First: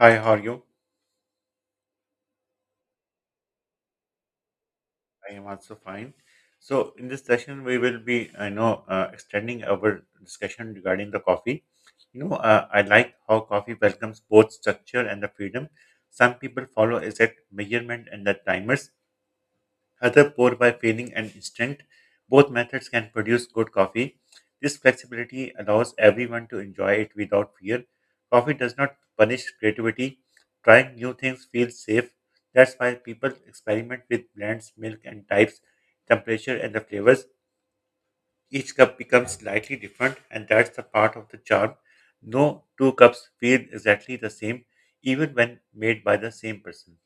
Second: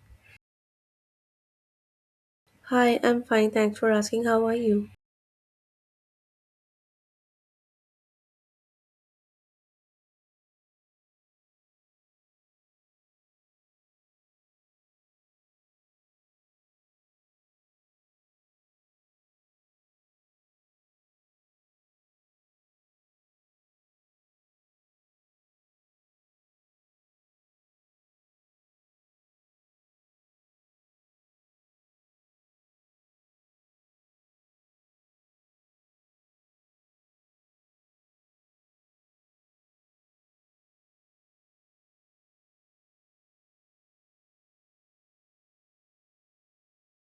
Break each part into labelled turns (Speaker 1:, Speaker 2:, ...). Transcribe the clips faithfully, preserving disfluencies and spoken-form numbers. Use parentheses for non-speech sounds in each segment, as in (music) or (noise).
Speaker 1: Hi, how are you?
Speaker 2: Hi, I'm fine. Thanks for asking. How are you?
Speaker 1: I am also fine. So, in this session, we will be, I know, uh, extending our discussion regarding the coffee. You know, uh, I like how coffee welcomes both structure and the freedom. Some people follow exact measurement and the timers, other pour by feeling and instinct. Both methods can produce good coffee. This flexibility allows everyone to enjoy it without fear. Coffee does not punish creativity. Trying new things feels safe. That's why people experiment with blends, milk, and types, temperature, and the flavors. Each cup becomes slightly different, and that's the part of the charm. No two cups feel exactly the same, even when made by the same person.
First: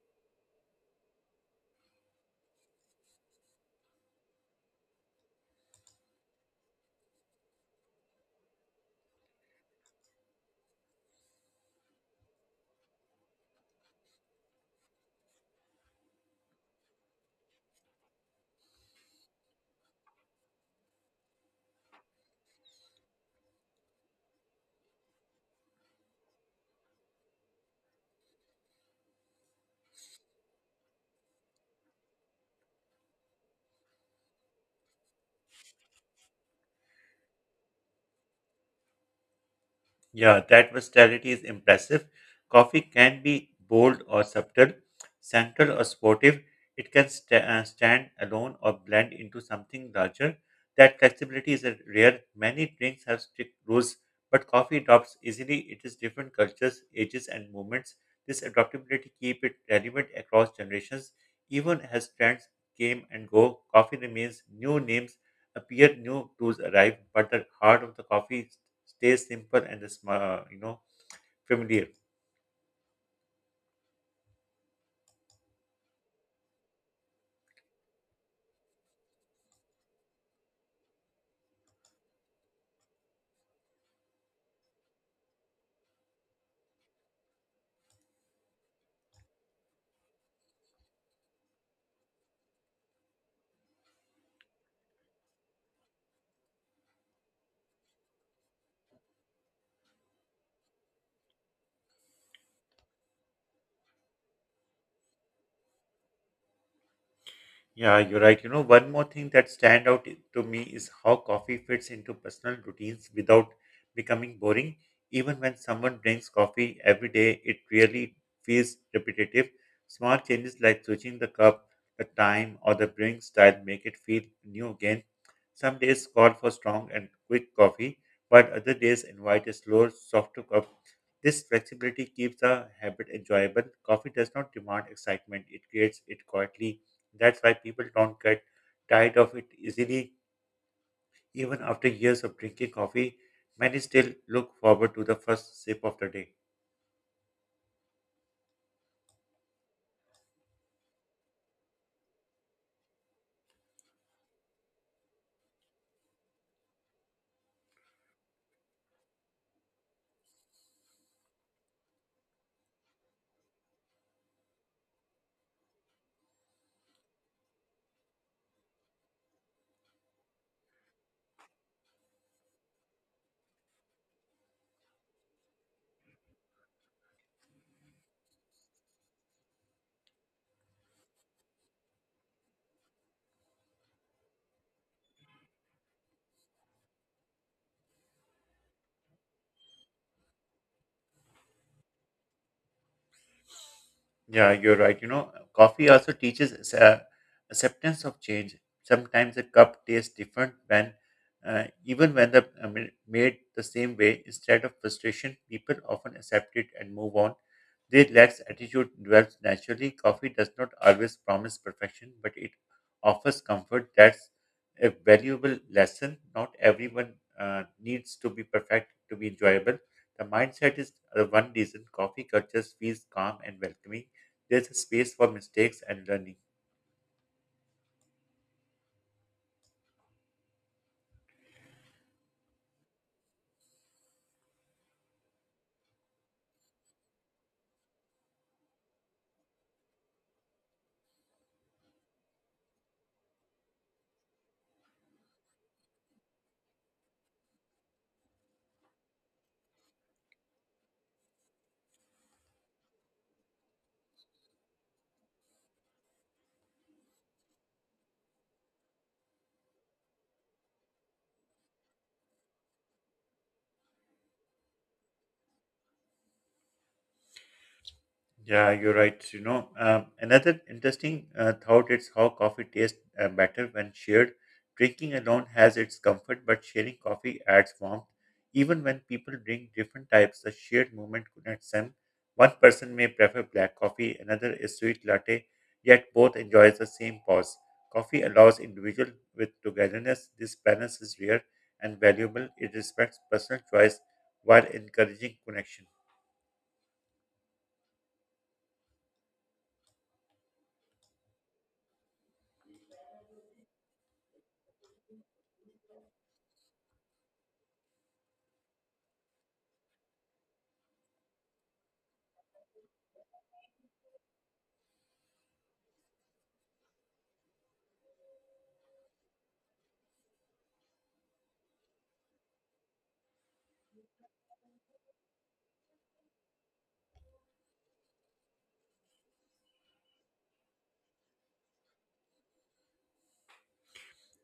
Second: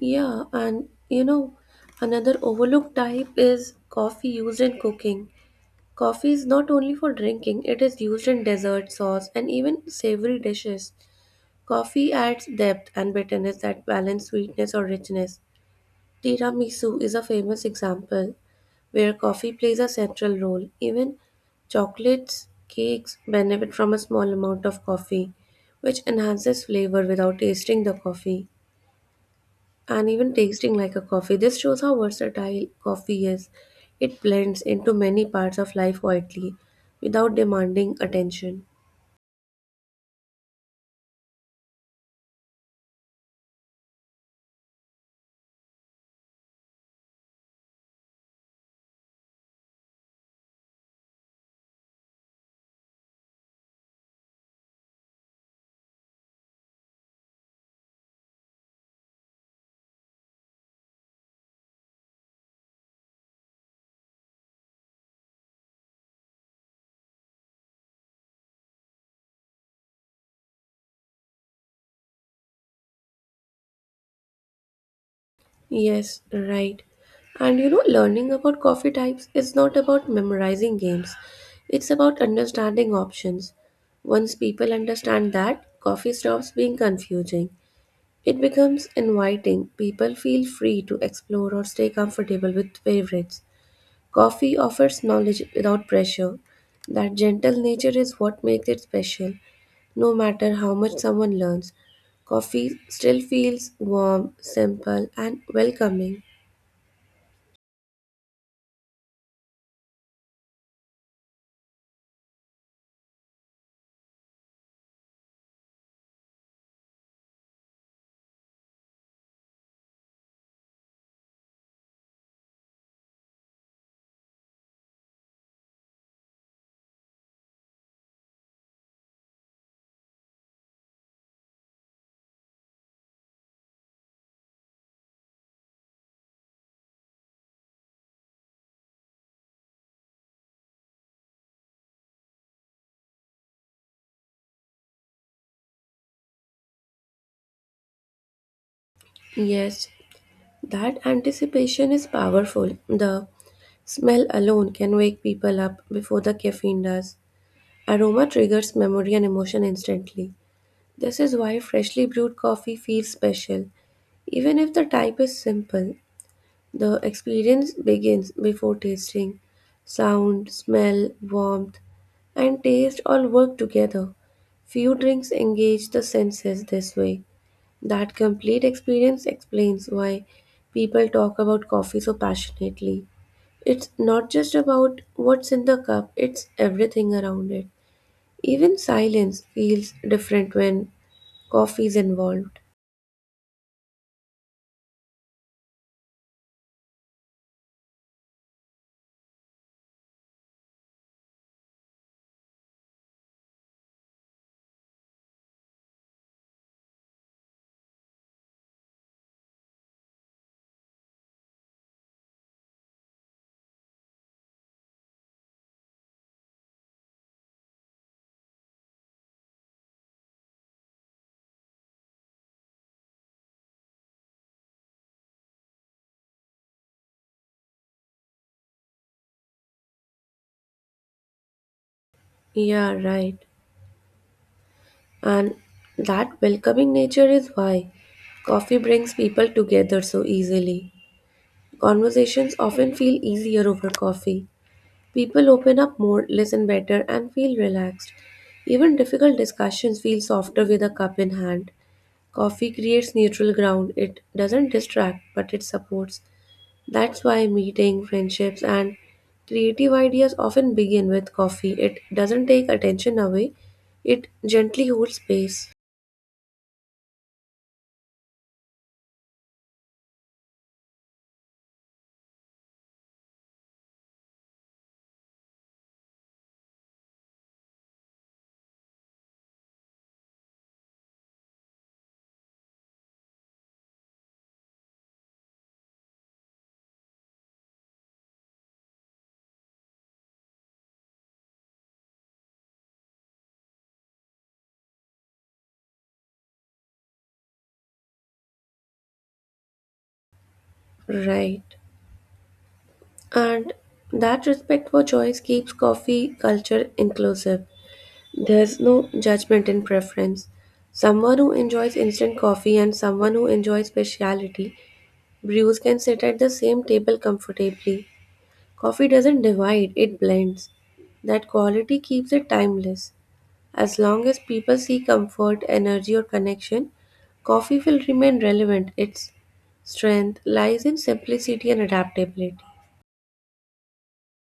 Speaker 2: Yeah, and you know, another overlooked type is coffee used in cooking. Coffee is not only for drinking, it is used in dessert, sauce, and even savory dishes. Coffee adds depth and bitterness that balance sweetness or richness. Tiramisu is a famous example where coffee plays a central role. Even chocolates, cakes benefit from a small amount of coffee, which enhances flavor without tasting the coffee. And even tasting like a coffee. This shows how versatile coffee is. It blends into many parts of life quietly without demanding attention.
Speaker 1: Yeah, that versatility is impressive. Coffee can be bold or subtle, central or sportive. It can sta uh, stand alone or blend into something larger. That flexibility is a rare. Many drinks have strict rules, but coffee adopts easily. It is different cultures, ages, and moments. This adaptability keep it relevant across generations. Even as trends came and go, coffee remains. New names appear, new tools arrive, but the heart of the coffee stay simple and sma- you know familiar.
Speaker 2: Yes, right. And you know, learning about coffee types is not about memorizing games, it's about understanding options. Once people understand that, coffee stops being confusing. It becomes inviting. People feel free to explore or stay comfortable with favorites. Coffee offers knowledge without pressure. That gentle nature is what makes it special. No matter how much someone learns, coffee still feels warm, simple, and welcoming.
Speaker 1: Yeah, you're right. You know, one more thing that stand out i- to me is how coffee fits into personal routines without becoming boring. Even when someone drinks coffee every day, it really feels repetitive. Small changes like switching the cup, the time, or the brewing style make it feel new again. Some days call for strong and quick coffee, but other days invite a slower, softer cup. This flexibility keeps the habit enjoyable. Coffee does not demand excitement, it creates it quietly. That's why people don't get tired of it easily. Even after years of drinking coffee, many still look forward to the first sip of the day.
Speaker 2: Yes, that anticipation is powerful. The smell alone can wake people up before the caffeine does. Aroma triggers memory and emotion instantly. This is why freshly brewed coffee feels special. Even if the type is simple, the experience begins before tasting. Sound, smell, warmth, and taste all work together. Few drinks engage the senses this way. That complete experience explains why people talk about coffee so passionately. It's not just about what's in the cup, it's everything around it. Even silence feels different when coffee is involved.
Speaker 1: Yeah, you're right. You know, coffee also teaches us, uh, acceptance of change. Sometimes a cup tastes different when, uh, even when the I mean, made the same way. Instead of frustration, people often accept it and move on. Their relaxed attitude develops naturally. Coffee does not always promise perfection, but it offers comfort. That's a valuable lesson. Not everyone uh, needs to be perfect to be enjoyable. The mindset is the one reason coffee cultures feels calm and welcoming. There's a space for mistakes and learning.
Speaker 2: Yeah, right. And that welcoming nature is why coffee brings people together so easily. Conversations often feel easier over coffee. People open up more, listen better, and feel relaxed. Even difficult discussions feel softer with a cup in hand. Coffee creates neutral ground. It doesn't distract, but it supports. That's why meeting, friendships, and creative ideas often begin with coffee. It doesn't take attention away, it gently holds space.
Speaker 1: Yeah, you're right. You know, um, another interesting uh, thought is how coffee tastes uh, better when shared. Drinking alone has its comfort, but sharing coffee adds warmth. Even when people drink different types, the shared moment connects them. One person may prefer black coffee, another is sweet latte, yet both enjoys the same pause. Coffee allows individual with togetherness. This balance is rare and valuable. It respects personal choice while encouraging connection.
Speaker 2: Right. And that respect for choice keeps coffee culture inclusive. There's no judgment in preference. Someone who enjoys instant coffee and someone who enjoys specialty brews can sit at the same table comfortably. Coffee doesn't divide, it blends. That quality keeps it timeless. As long as people see comfort, energy, or connection, coffee will remain relevant. Its strength lies in simplicity and adaptability.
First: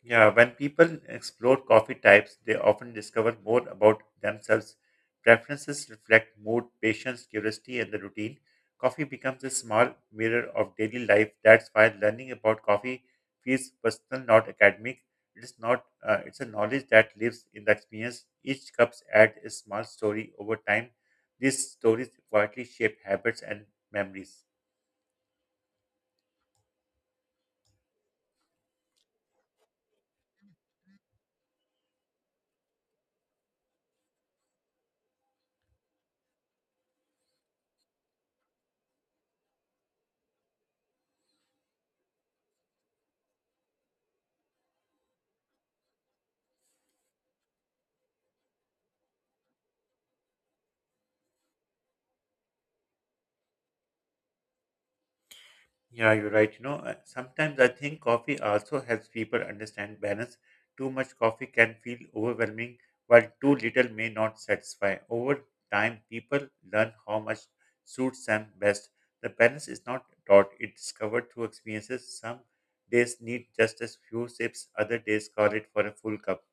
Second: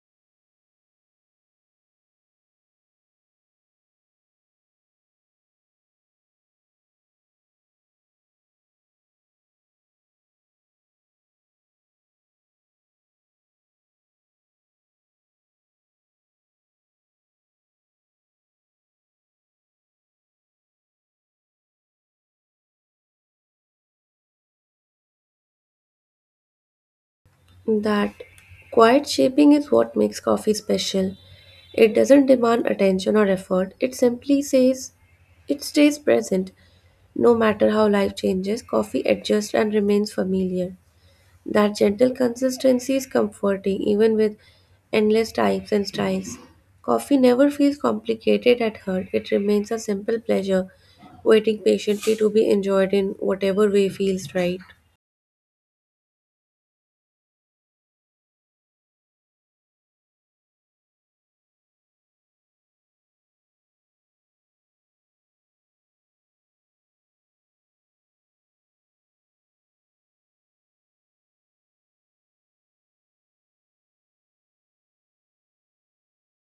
Speaker 1: Yeah, when people explore coffee types, they often discover more about themselves. Preferences reflect mood, patience, curiosity, and the routine. Coffee becomes a small mirror of daily life. That's why learning about coffee feels personal, not academic. It is not. Uh, it's a knowledge that lives in the experience. Each cup adds a small story over time. These stories quietly shape habits and memories.
Speaker 2: That quiet shaping is what makes coffee special. It doesn't demand attention or effort. It simply says it stays present. No matter how life changes, coffee adjusts and remains familiar. That gentle consistency is comforting even with endless types and styles. Coffee never feels complicated at heart. It remains a simple pleasure, waiting patiently to be enjoyed in whatever way feels right.
Speaker 1: Yeah, you're right. You know, uh, sometimes I think coffee also helps people understand balance. Too much coffee can feel overwhelming, while too little may not satisfy. Over time, people learn how much suits them best. The balance is not taught, it's discovered through experiences. Some days need just a few sips, other days call it for a full cup.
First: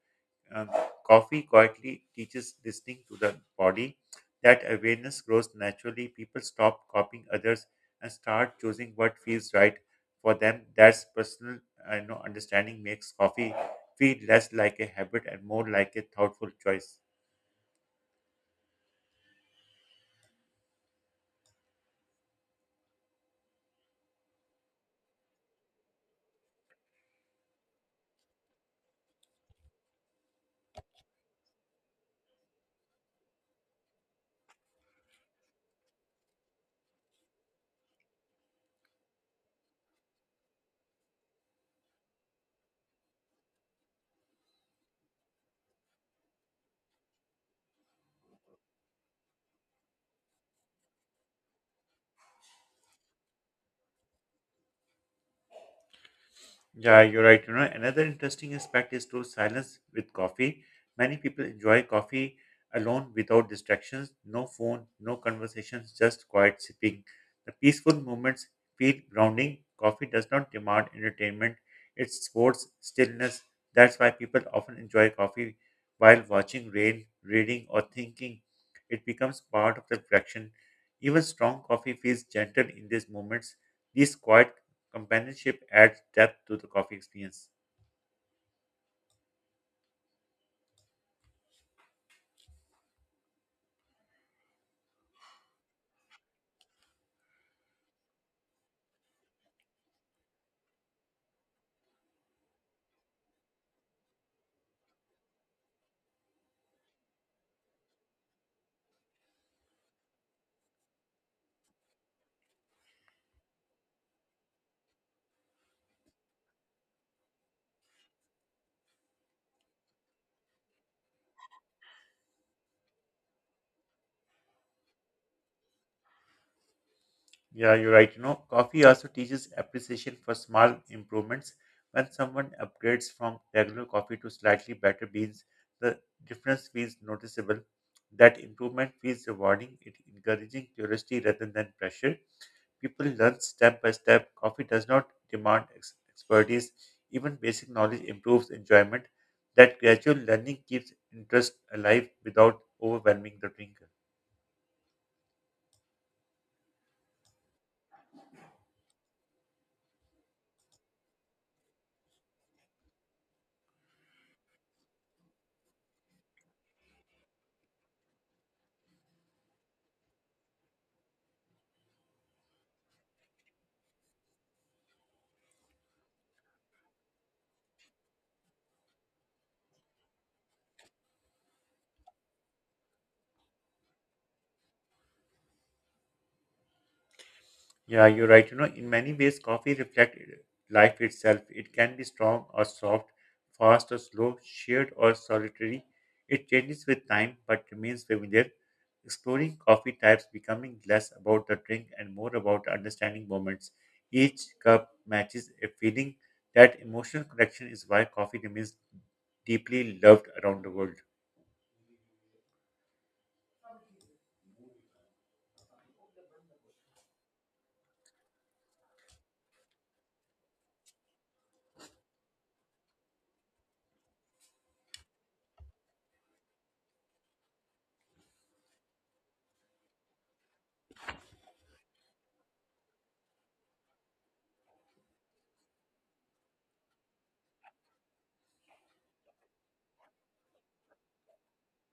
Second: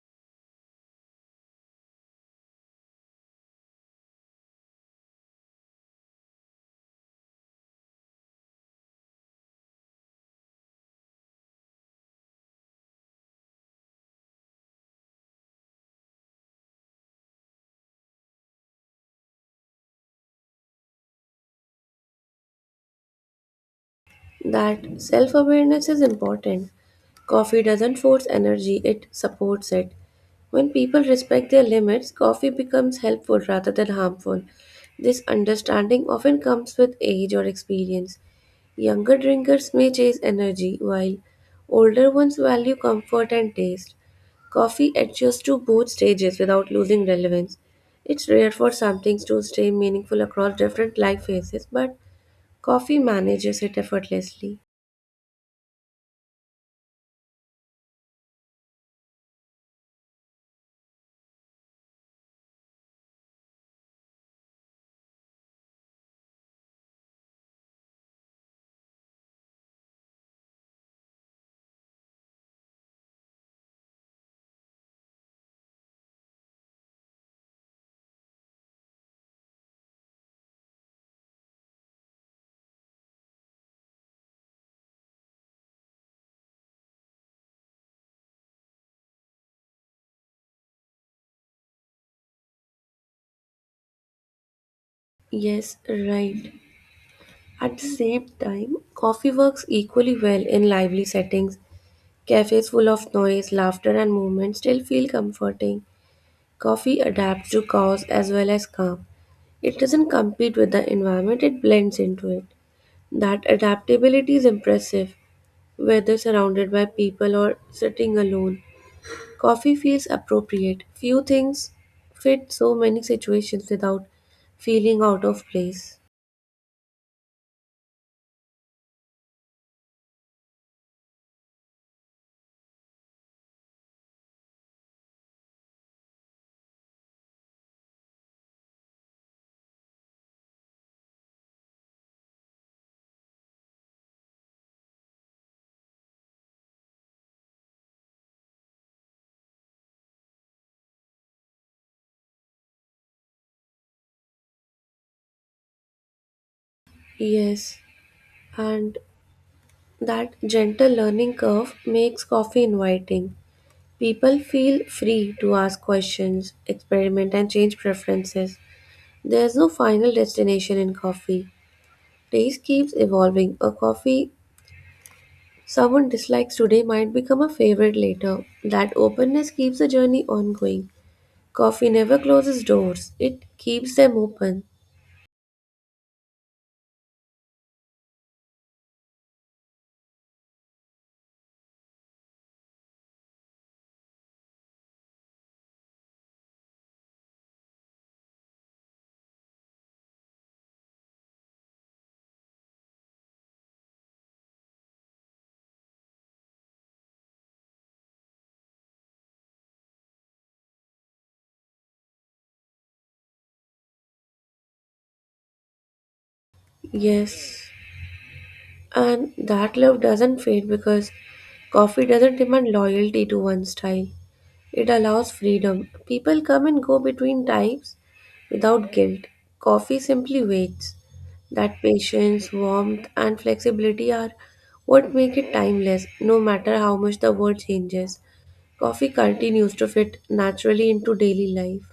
Speaker 1: Uh, Coffee quietly teaches listening to the body. That awareness grows naturally. People stop copying others and start choosing what feels right for them. That's personal I know, understanding makes coffee feel less like a habit and more like a thoughtful choice.
Speaker 2: That self awareness is important. Coffee doesn't force energy, it supports it. When people respect their limits, coffee becomes helpful rather than harmful. This understanding often comes with age or experience. Younger drinkers may chase energy, while older ones value comfort and taste. Coffee adjusts to both stages without losing relevance. It's rare for some things to stay meaningful across different life phases, but coffee manages it effortlessly.
Speaker 1: Yeah, you're right. You know, another interesting aspect is to silence with coffee. Many people enjoy coffee alone without distractions, no phone, no conversations, just quiet sipping. The peaceful moments feel grounding. Coffee does not demand entertainment, it supports stillness. That's why people often enjoy coffee while watching rain, reading, or thinking. It becomes part of the reflection. Even strong coffee feels gentle in these moments. These quiet companionship adds depth to the coffee experience.
Speaker 2: Yes, right. At the same time, coffee works equally well in lively settings. Cafes full of noise, laughter, and movement still feel comforting. Coffee adapts to chaos as well as calm. It doesn't compete with the environment, it blends into it. That adaptability is impressive, whether surrounded by people or sitting alone. Coffee feels appropriate. Few things fit so many situations without feeling out of place.
Speaker 1: Yeah, you're right. You know, coffee also teaches appreciation for small improvements. When someone upgrades from regular coffee to slightly better beans, the difference feels noticeable. That improvement feels rewarding, it encouraging curiosity rather than pressure. People learn step by step. Coffee does not demand ex- expertise. Even basic knowledge improves enjoyment. That gradual learning keeps interest alive without overwhelming the drinker.
Speaker 2: Yes, and that gentle learning curve makes coffee inviting. People feel free to ask questions, experiment, and change preferences. There's no final destination in coffee. Taste keeps evolving. A coffee someone dislikes today might become a favorite later. That openness keeps the journey ongoing. Coffee never closes doors, it keeps them open.
Speaker 1: Yeah, you're right. You know, in many ways, coffee reflects life itself. It can be strong or soft, fast or slow, shared or solitary. It changes with time but remains familiar. Exploring coffee types, becoming less about the drink and more about understanding moments. Each cup matches a feeling. That emotional connection is why coffee remains deeply loved around the world.
Speaker 2: Yes. And that love doesn't fade because coffee doesn't demand loyalty to one style. It allows freedom. People come and go between types without guilt. Coffee simply waits. That patience, warmth, and flexibility are what make it timeless, no matter how much the world changes. Coffee continues to fit naturally into daily life.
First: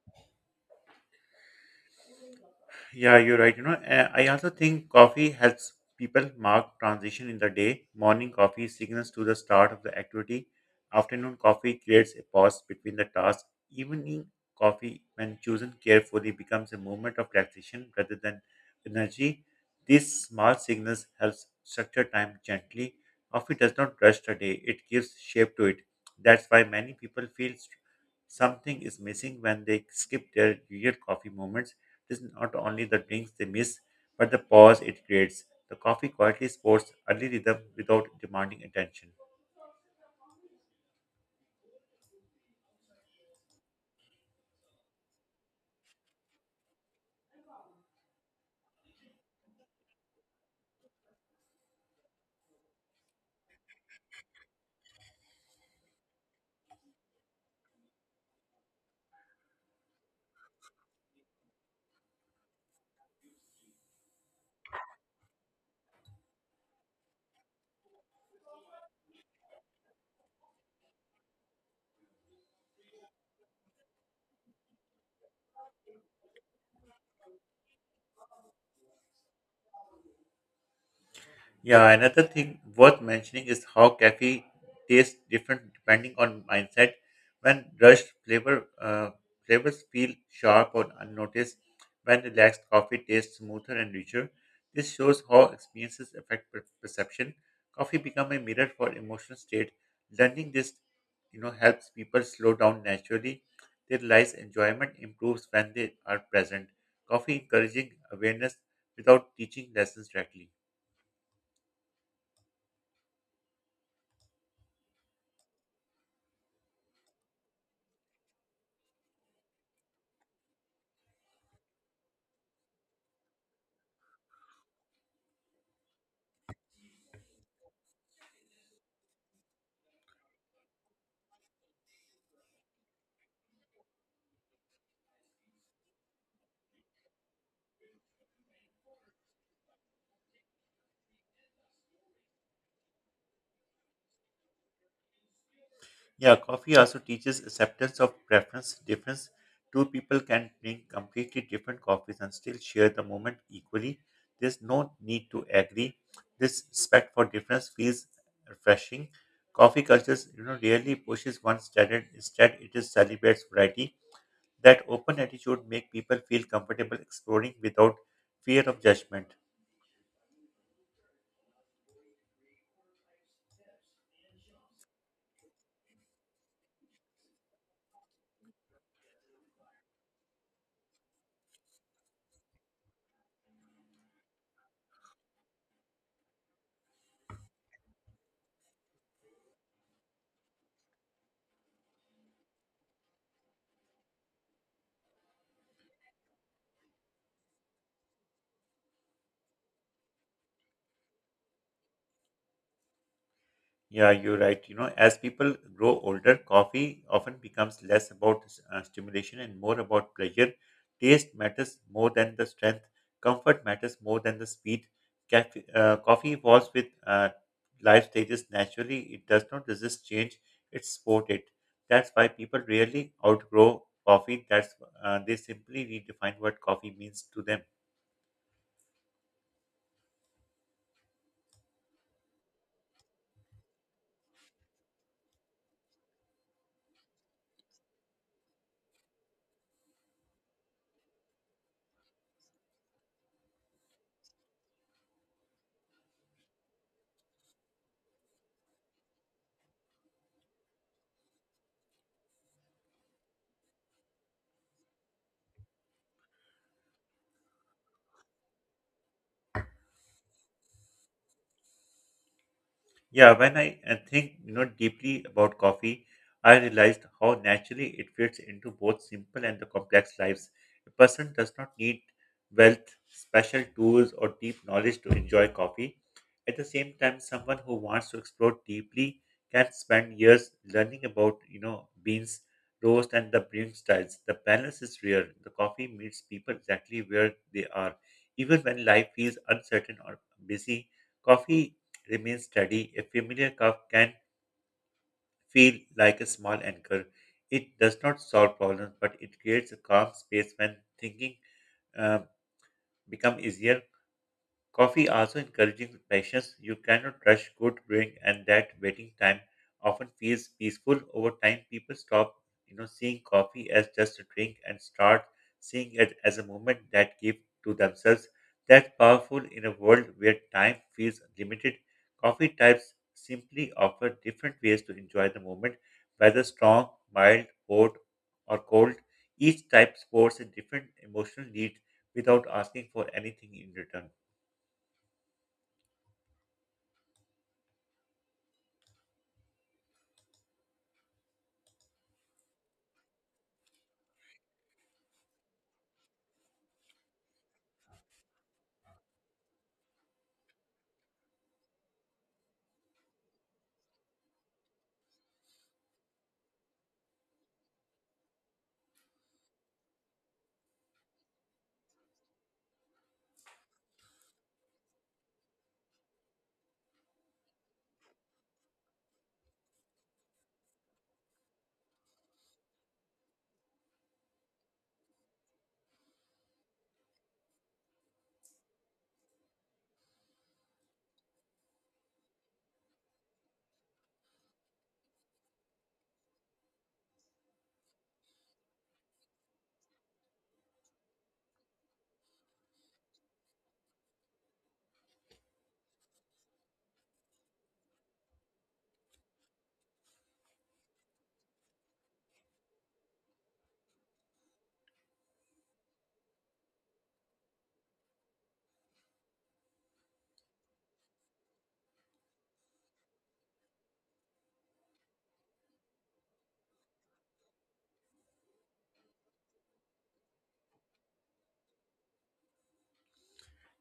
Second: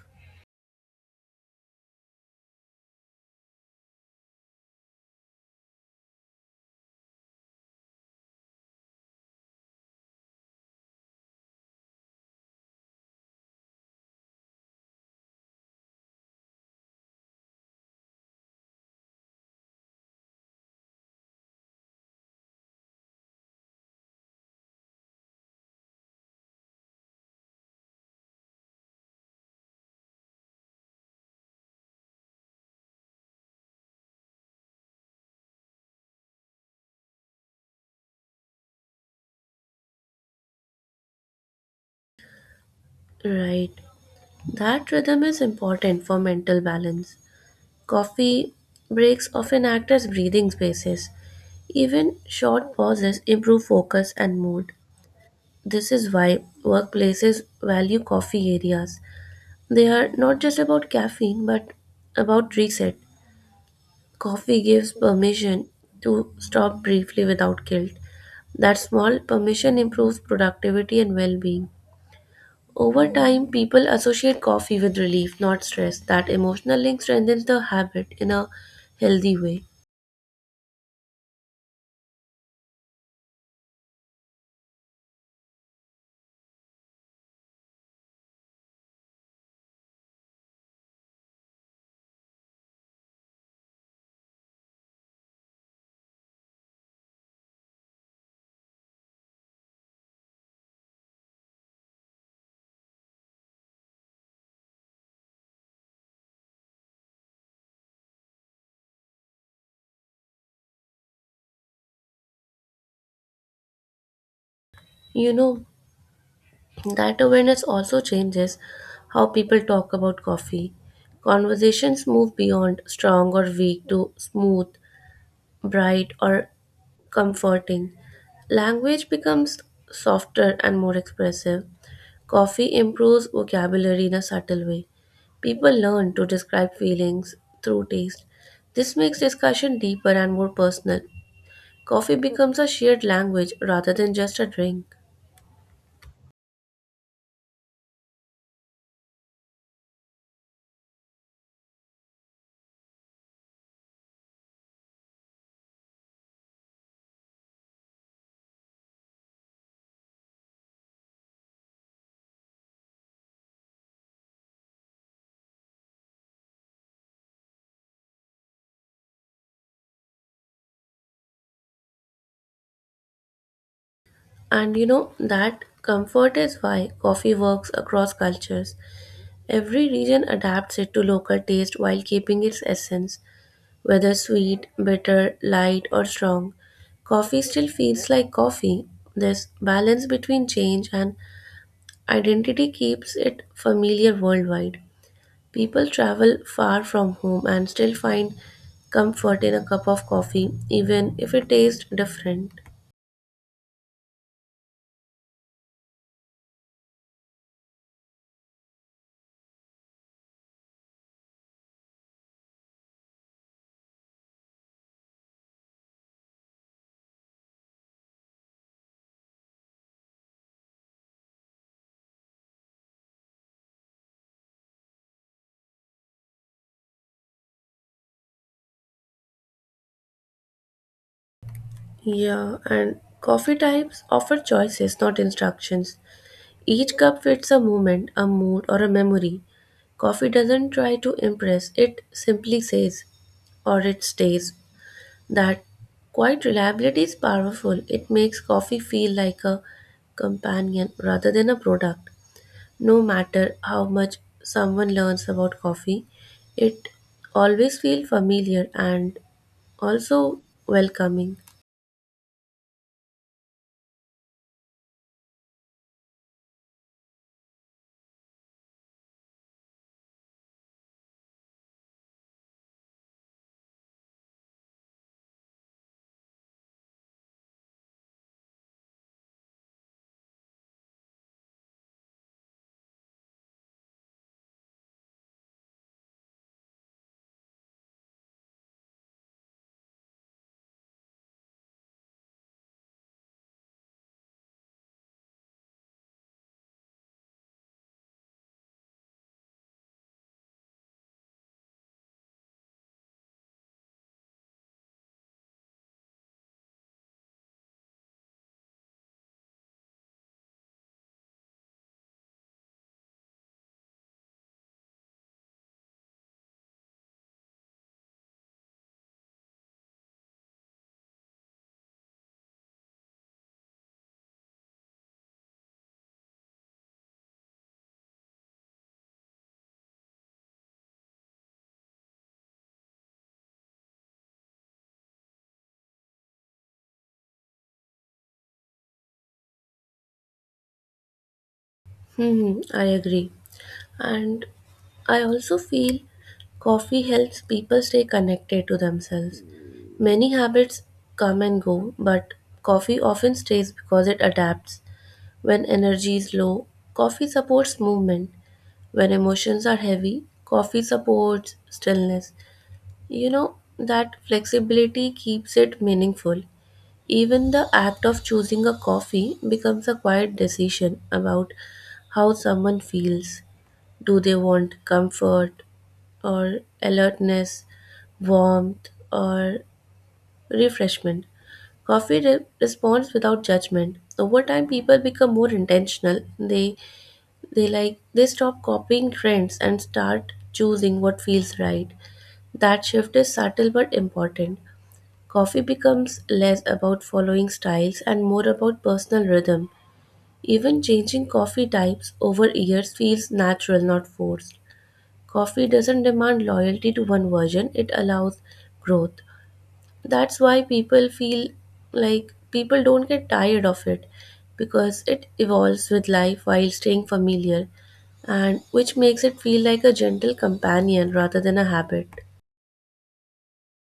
Speaker 1: Yeah, you're right. You know, uh, I also think coffee helps people mark transition in the day. Morning coffee signals to the start of the activity. Afternoon coffee creates a pause between the tasks. Evening coffee, when chosen carefully, becomes a moment of relaxation rather than energy. These small signals helps structure time gently. Coffee does not rush the day; it gives shape to it. That's why many people feel st- something is missing when they skip their usual coffee moments. This is not only the drinks they miss, but the pause it creates. The coffee quietly sports early rhythm without demanding attention.
Speaker 2: Right. That rhythm is important for mental balance. Coffee breaks often act as breathing spaces. Even short pauses improve focus and mood. This is why workplaces value coffee areas. They are not just about caffeine but about reset. Coffee gives permission to stop briefly without guilt. That small permission improves productivity and well being. Over time, people associate coffee with relief, not stress. That emotional link strengthens the habit in a healthy way.
Speaker 1: Yeah, another thing worth mentioning is how coffee tastes different depending on mindset. When rushed, flavor uh, flavors feel sharp or unnoticed. When relaxed, coffee tastes smoother and richer. This shows how experiences affect per- perception. Coffee become a mirror for emotional state. Learning this, you know, helps people slow down naturally. They realize enjoyment improves when they are present. Coffee encouraging awareness without teaching lessons directly.
Speaker 2: You know, that awareness also changes how people talk about coffee. Conversations move beyond strong or weak to smooth, bright, or comforting. Language becomes softer and more expressive. Coffee improves vocabulary in a subtle way. People learn to describe feelings through taste. This makes discussion deeper and more personal. Coffee becomes a shared language rather than just a drink.
Speaker 1: Yeah, coffee also teaches acceptance of preference difference. Two people can drink completely different coffees and still share the moment equally. There's no need to agree. This respect for difference feels refreshing. Coffee cultures, you know, rarely pushes one standard. Instead, it is celebrates variety. That open attitude make people feel comfortable exploring without fear of judgment.
Speaker 2: And you know, that comfort is why coffee works across cultures. Every region adapts it to local taste while keeping its essence, whether sweet, bitter, light, or strong. Coffee still feels like coffee. This balance between change and identity keeps it familiar worldwide. People travel far from home and still find comfort in a cup of coffee, even if it tastes different.
Speaker 1: Yeah, you're right. You know, as people grow older, coffee often becomes less about uh, stimulation and more about pleasure. Taste matters more than the strength. Comfort matters more than the speed. Cafe, uh, coffee evolves with uh, life stages naturally. It does not resist change. It's supported. That's why people rarely outgrow coffee. That's uh, They simply redefine what coffee means to them.
Speaker 2: Yeah, and coffee types offer choices, not instructions. Each cup fits a moment, a mood, or a memory. Coffee doesn't try to impress, it simply says, or it stays. That quite reliability is powerful. It makes coffee feel like a companion rather than a product. No matter how much someone learns about coffee, it always feels familiar and also welcoming.
Speaker 1: Yeah, when I uh, think you know deeply about coffee, I realized how naturally it fits into both simple and the complex lives. A person does not need wealth, special tools, or deep knowledge to enjoy coffee. At the same time, someone who wants to explore deeply can spend years learning about, you know, beans, roast, and the brewing styles. The balance is rare. The coffee meets people exactly where they are. Even when life feels uncertain or busy, coffee remains steady. A familiar cup can feel like a small anchor. It does not solve problems, but it creates a calm space when thinking uh, become easier. Coffee also encourages patience. You cannot rush good brewing, and that waiting time often feels peaceful. Over time, people stop, you know, seeing coffee as just a drink and start seeing it as a moment that give to themselves. That's powerful in a world where time feels limited. Coffee types simply offer different ways to enjoy the moment, whether strong, mild, hot, or cold. Each type sports a different emotional need without asking for anything in return.
Speaker 2: Hmm, hmm, I agree. And I also feel coffee helps people stay connected to themselves. Many habits come and go, but coffee often stays because it adapts. When energy is low, coffee supports movement. When emotions are heavy, coffee supports stillness. You know, that flexibility keeps it meaningful. Even the act of choosing a coffee becomes a quiet decision about how someone feels. Do they want comfort, or alertness, warmth, or refreshment. Coffee re- responds without judgment. Over time, people become more intentional. They they like they stop copying trends and start choosing what feels right. That shift is subtle but important. Coffee becomes less about following styles and more about personal rhythm. Even changing coffee types over years feels natural, not forced. Coffee doesn't demand loyalty to one version, it allows growth. That's why people feel like people don't get tired of it because it evolves with life while staying familiar, and which makes it feel like a gentle companion rather than a habit.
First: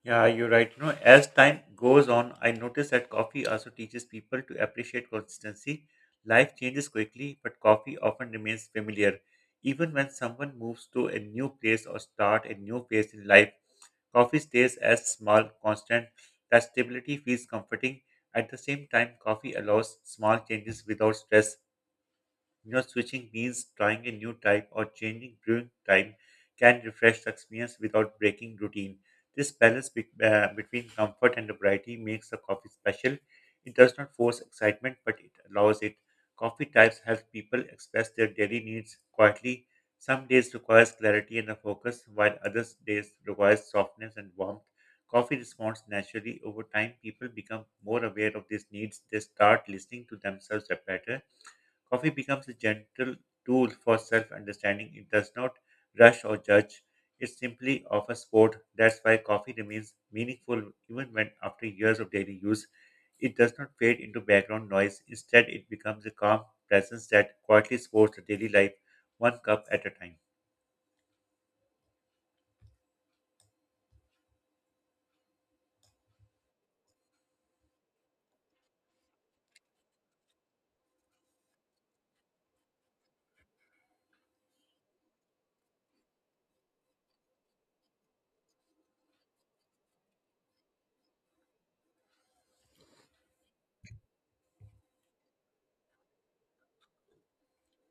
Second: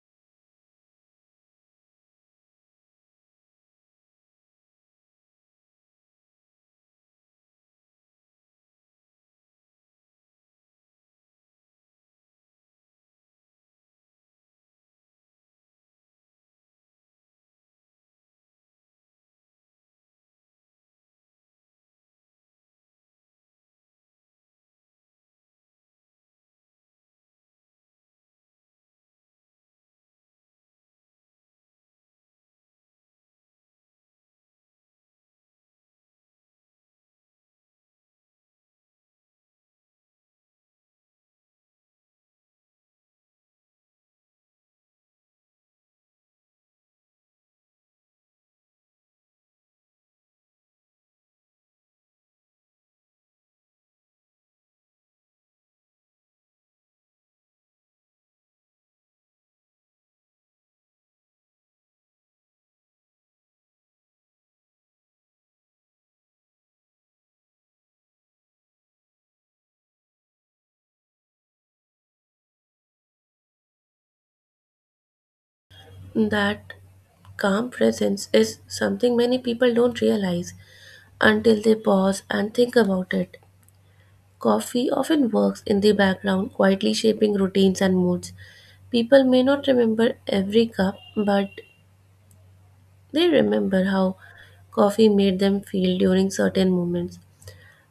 Speaker 1: Yeah, you're right. You know, as time goes on, I notice that coffee also teaches people to appreciate consistency. Life changes quickly, but coffee often remains familiar. Even when someone moves to a new place or start a new phase in life, coffee stays as small, constant. That stability feels comforting. At the same time, coffee allows small changes without stress. You know, switching means trying a new type or changing brewing time can refresh the experience without breaking routine. This balance be- uh, between comfort and variety makes the coffee special. It does not force excitement, but it allows it. Coffee types help people express their daily needs quietly. Some days requires clarity and a focus, while others days requires softness and warmth. Coffee responds naturally over time. People become more aware of these needs. They start listening to themselves better. Coffee becomes a gentle tool for self understanding. It does not rush or judge, it simply offers support. That's why coffee remains meaningful even when, after years of daily use, it does not fade into background noise. Instead, it becomes a calm presence that quietly supports the daily life one cup at a time.
Speaker 2: That calm presence is something many people don't realize until they pause and think about it. Coffee often works in the background, quietly shaping routines and moods. People may not remember every cup, but they remember how coffee made them feel during certain moments.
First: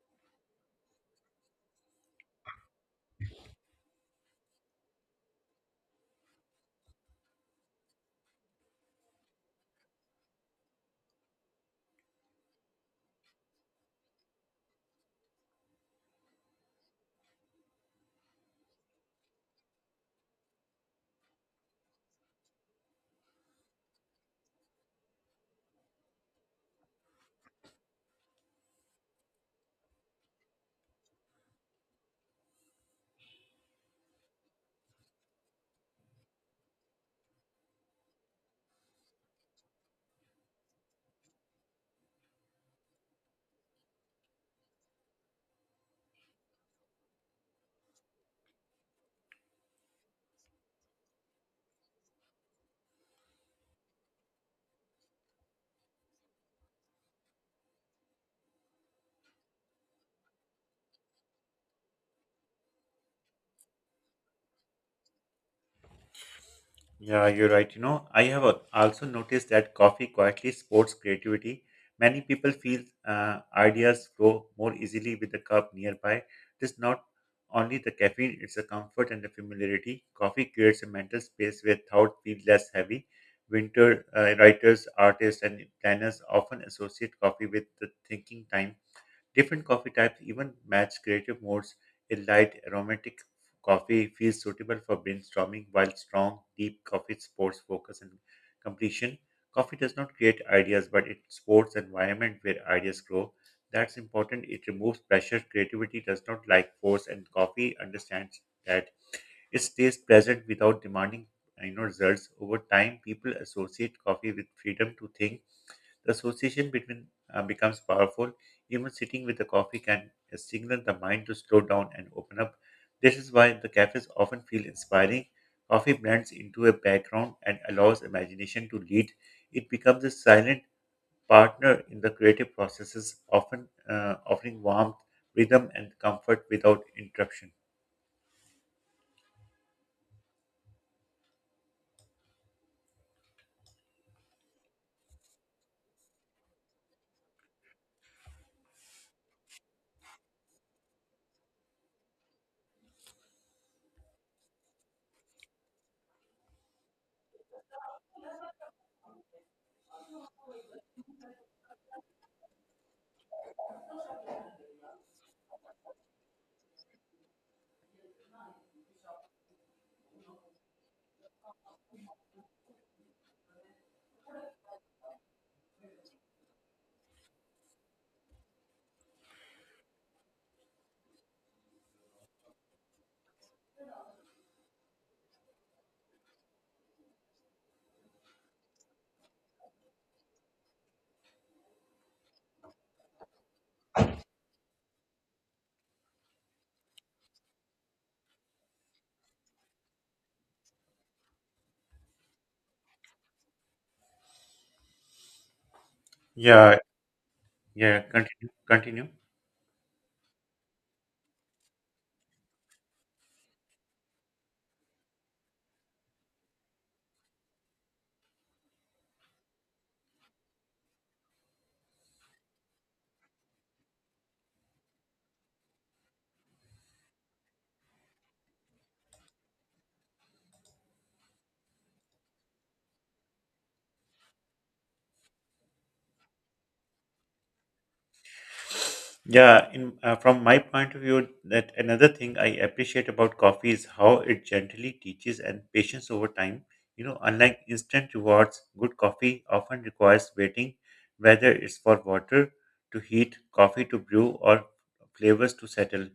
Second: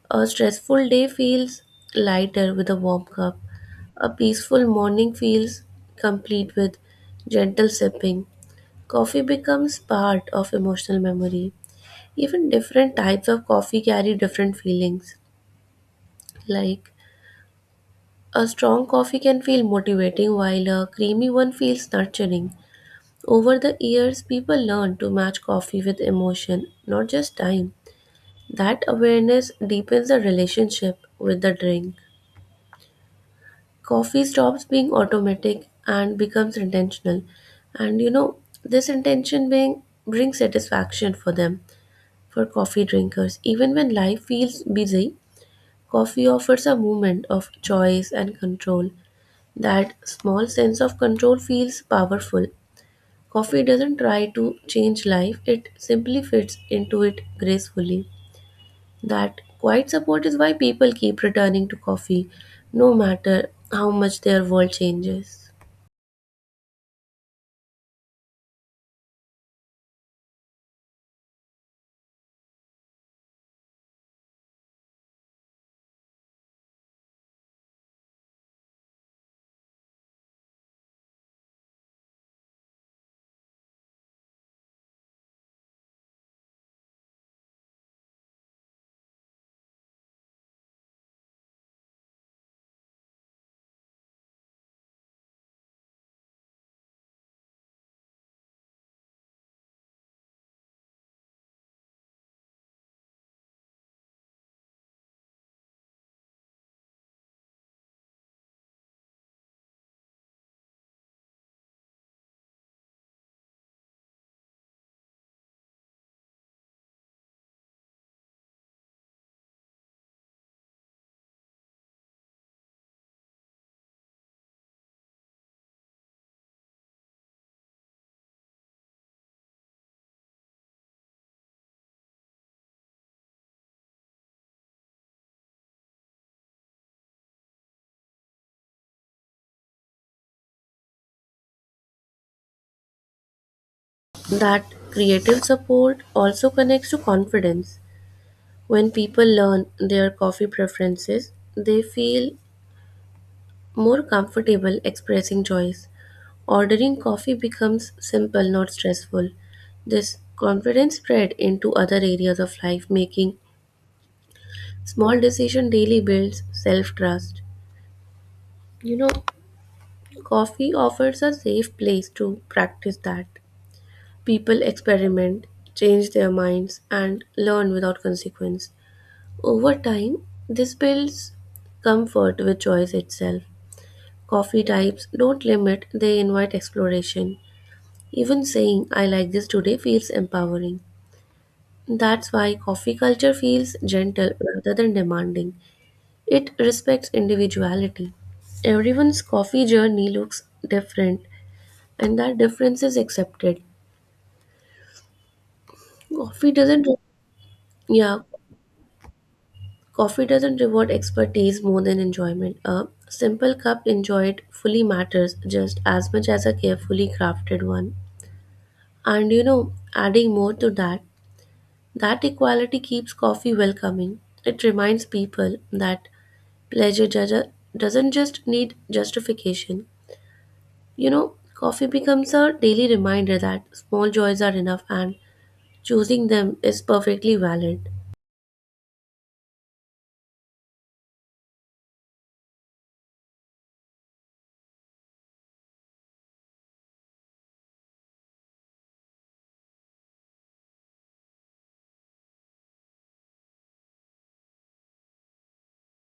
Speaker 2: A stressful day feels lighter with a warm cup. A peaceful morning feels complete with gentle sipping. Coffee becomes part of emotional memory. Even different types of coffee carry different feelings, like a strong coffee can feel motivating while a creamy one feels nurturing. Over the years, people learn to match coffee with emotion, not just time. That awareness deepens the relationship with the drink. Coffee stops being automatic and becomes intentional. And you know, this intention being brings satisfaction for them, for coffee drinkers. Even when life feels busy, coffee offers a moment of choice and control. That small sense of control feels powerful. Coffee doesn't try to change life, it simply fits into it gracefully. That quiet support is why people keep returning to coffee, no matter how much their world changes.
Speaker 1: Yeah, you're right. You know, I have a- also noticed that coffee quietly supports creativity. Many people feel uh, ideas grow more easily with a cup nearby. It's not only the caffeine, it's the comfort and the familiarity. Coffee creates a mental space where thought feels less heavy. Winter uh, writers, artists, and planners often associate coffee with the thinking time. Different coffee types even match creative modes. A light, aromatic coffee feels suitable for brainstorming, while strong, deep coffee supports focus and completion. Coffee does not create ideas, but it supports an environment where ideas grow. That's important. It removes pressure. Creativity does not like force, and coffee understands that. It stays present without demanding you know results. Over time, people associate coffee with freedom to think. The association between uh, becomes powerful. Even sitting with a coffee can uh, signal the mind to slow down and open up. This is why the cafes often feel inspiring. Coffee blends into a background and allows imagination to lead. It becomes a silent partner in the creative processes, often uh, offering warmth, rhythm, and comfort without interruption.
Speaker 2: That creative support also connects to confidence. When people learn their coffee preferences, they feel more comfortable expressing choice. Ordering coffee becomes simple, not stressful. This confidence spread into other areas of life, making small decision daily builds self trust. You know, coffee offers a safe place to practice that. People experiment, change their minds, and learn without consequence. Over time, this builds comfort with choice itself. Coffee types don't limit, they invite exploration. Even saying I like this today feels empowering. That's why coffee culture feels gentle rather than demanding. It respects individuality. Everyone's coffee journey looks different and that difference is accepted. Coffee
Speaker 1: Yeah,
Speaker 2: doesn't
Speaker 1: yeah.
Speaker 2: yeah,
Speaker 1: Continue. Continue.
Speaker 2: coffee doesn't reward expertise more than enjoyment. A simple cup enjoyed fully matters just as much as a carefully crafted one. And you know, adding more to that, that equality keeps coffee welcoming. It reminds people that pleasure ju- doesn't just need justification. You know, coffee becomes a daily reminder that small joys are enough and choosing them is perfectly valid.
Speaker 1: Yeah, in, uh, from my point of view, that another thing I appreciate about coffee is how it gently teaches and patience over time. You know, unlike instant rewards, good coffee often requires waiting, whether it's for water to heat, coffee to brew, or flavors to settle.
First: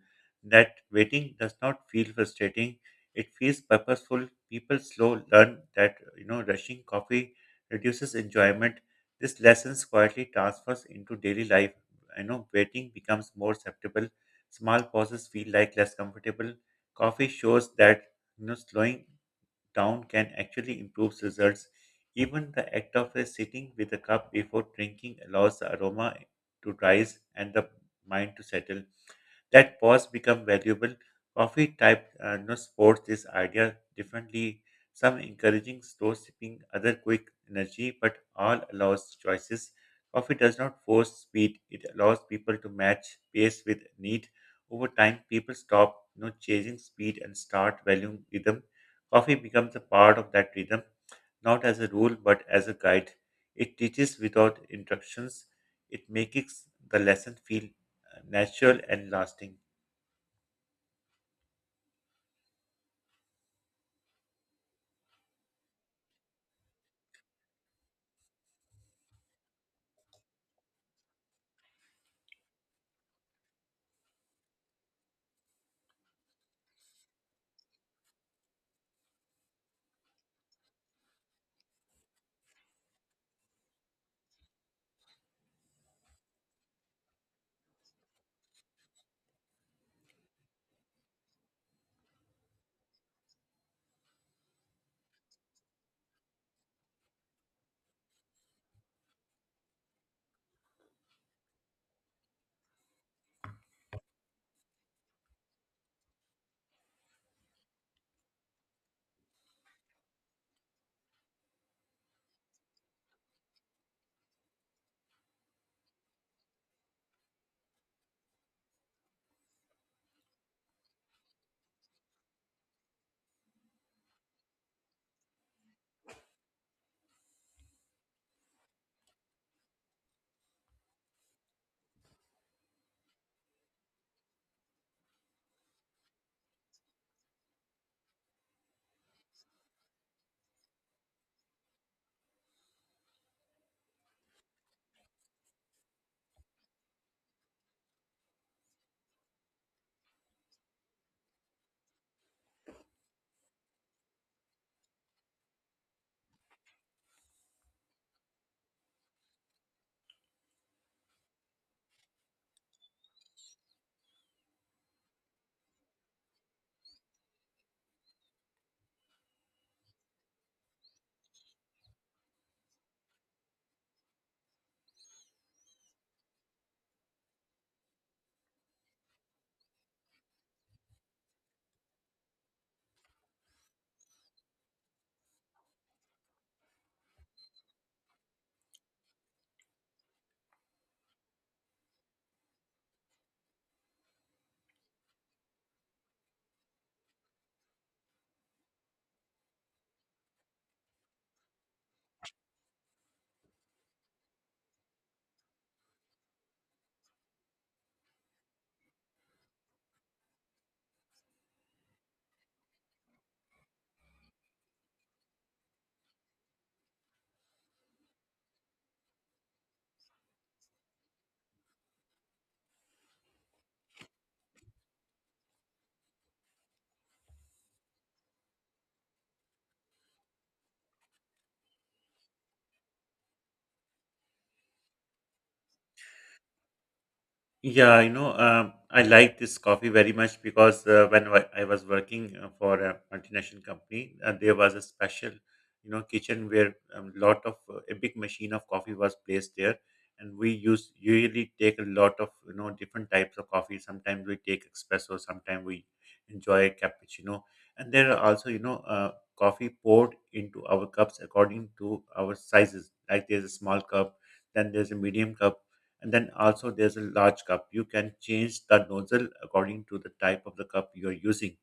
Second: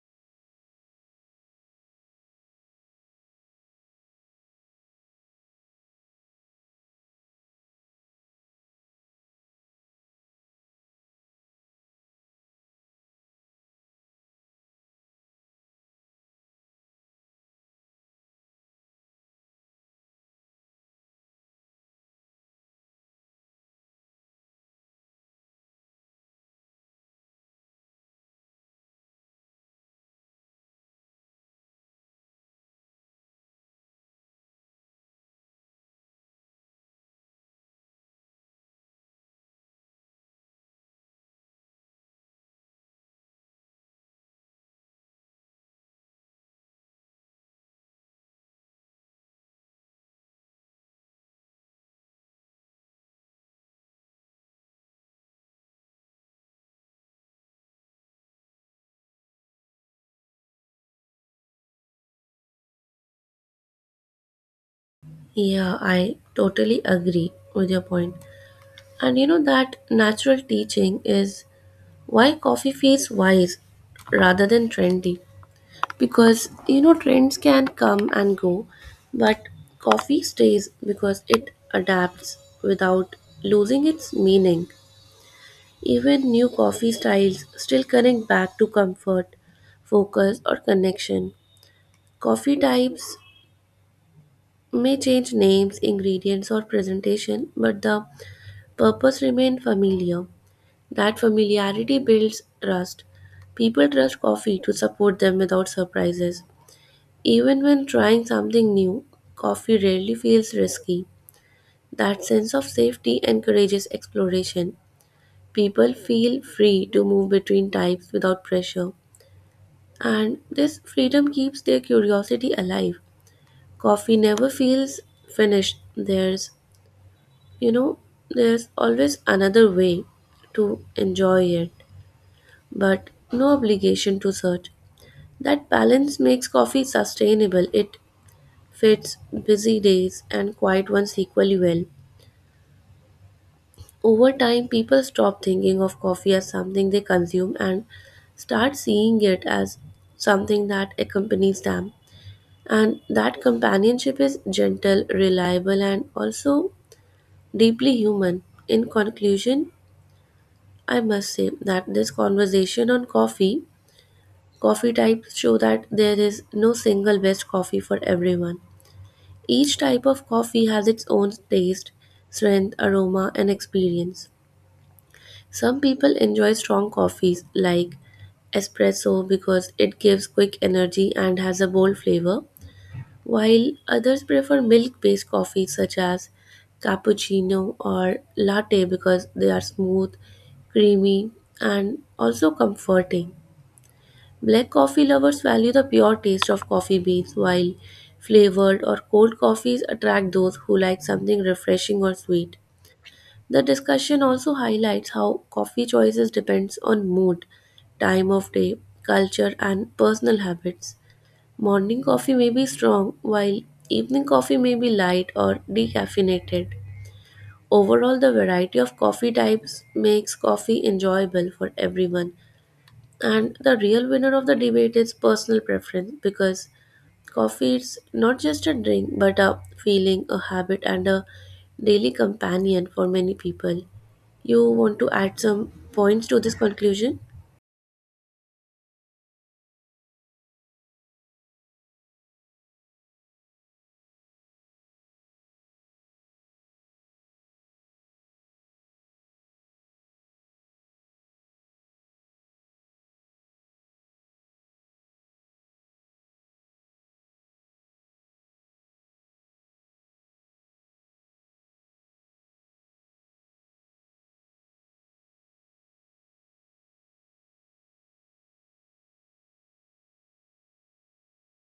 Speaker 1: That waiting does not feel frustrating. It feels purposeful. People slow learn that, you know, rushing coffee reduces enjoyment. This lessons quietly transfers into daily life you know Waiting becomes more acceptable. Small pauses feel like less comfortable. Coffee shows that, you know slowing down can actually improve results. Even the act of uh, sitting with a cup before drinking allows the aroma to rise and the mind to settle. That pause become valuable. Coffee type uh, you know, supports this idea differently, some encouraging slow sipping, other quick energy, but all allows choices. Coffee does not force speed, it allows people to match pace with need. Over time, people stop, you know, chasing speed and start valuing rhythm. Coffee becomes a part of that rhythm, not as a rule, but as a guide. It teaches without instructions. It makes the lesson feel uh, natural and lasting.
Speaker 2: Yeah, I totally agree with your point. And you know, that natural teaching is why coffee feels wise rather than trendy. Because you know trends can come and go, but coffee stays because it adapts without losing its meaning. Even new coffee styles still connect back to comfort, focus, or connection. Coffee types may change names, ingredients, or presentation, but the purpose remains familiar. That familiarity builds trust. People trust coffee to support them without surprises. Even when trying something new, coffee rarely feels risky. That sense of safety encourages exploration. People feel free to move between types without pressure, and this freedom keeps their curiosity alive. Coffee never feels finished. There's, you know, there's always another way to enjoy it, but no obligation to search. That balance makes coffee sustainable. It fits busy days, and quiet ones equally well. Over time, people stop thinking of coffee as something they consume and start seeing it as something that accompanies them. And that companionship is gentle, reliable, and also deeply human. In conclusion, I must say that this conversation on coffee, coffee types show that there is no single best coffee for everyone. Each type of coffee has its own taste, strength, aroma, and experience. Some people enjoy strong coffees like espresso because it gives quick energy and has a bold flavor, while others prefer milk based coffees such as cappuccino or latte because they are smooth, creamy, and also comforting. Black coffee lovers value the pure taste of coffee beans, while flavored or cold coffees attract those who like something refreshing or sweet. The discussion also highlights how coffee choices depends on mood, time of day, culture and personal habits. Morning coffee may be strong while evening coffee may be light or decaffeinated. Overall, the variety of coffee types makes coffee enjoyable for everyone. And the real winner of the debate is personal preference because coffee is not just a drink but a feeling, a habit, and a daily companion for many people. You want to add some points to this conclusion?
Speaker 1: Yeah, you know, um, I like this coffee very much because uh, when wa- I was working uh, for a multinational company, uh, there was a special, you know, kitchen where a lot of uh, a big machine of coffee was placed there, and we used usually take a lot of, you know different types of coffee. Sometimes we take espresso, sometimes we enjoy cappuccino, and there are also, you know uh, coffee poured into our cups according to our sizes. Like there's a small cup, then there's a medium cup, and then also there's a large cup. You can change the nozzle according to the type of the cup you're using.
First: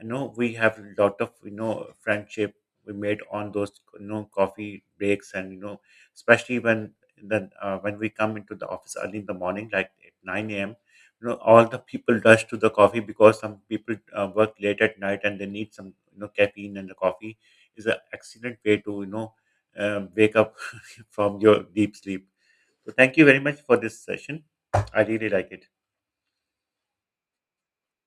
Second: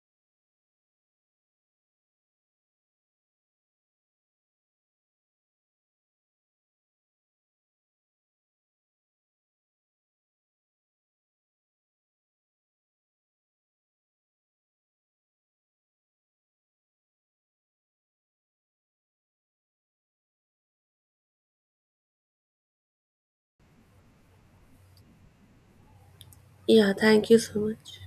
Speaker 1: I know we have a lot of, you know friendship we made on those, you know coffee breaks, and, you know especially when then uh, when we come into the office early in the morning, like at nine a m, you know, all the people rush to the coffee because some people uh, work late at night and they need some, you know caffeine, and the coffee is an excellent way to, you know um wake up (laughs) from your deep sleep. So thank you very much for this session. I really like it.
Speaker 2: Yeah, thank you so much.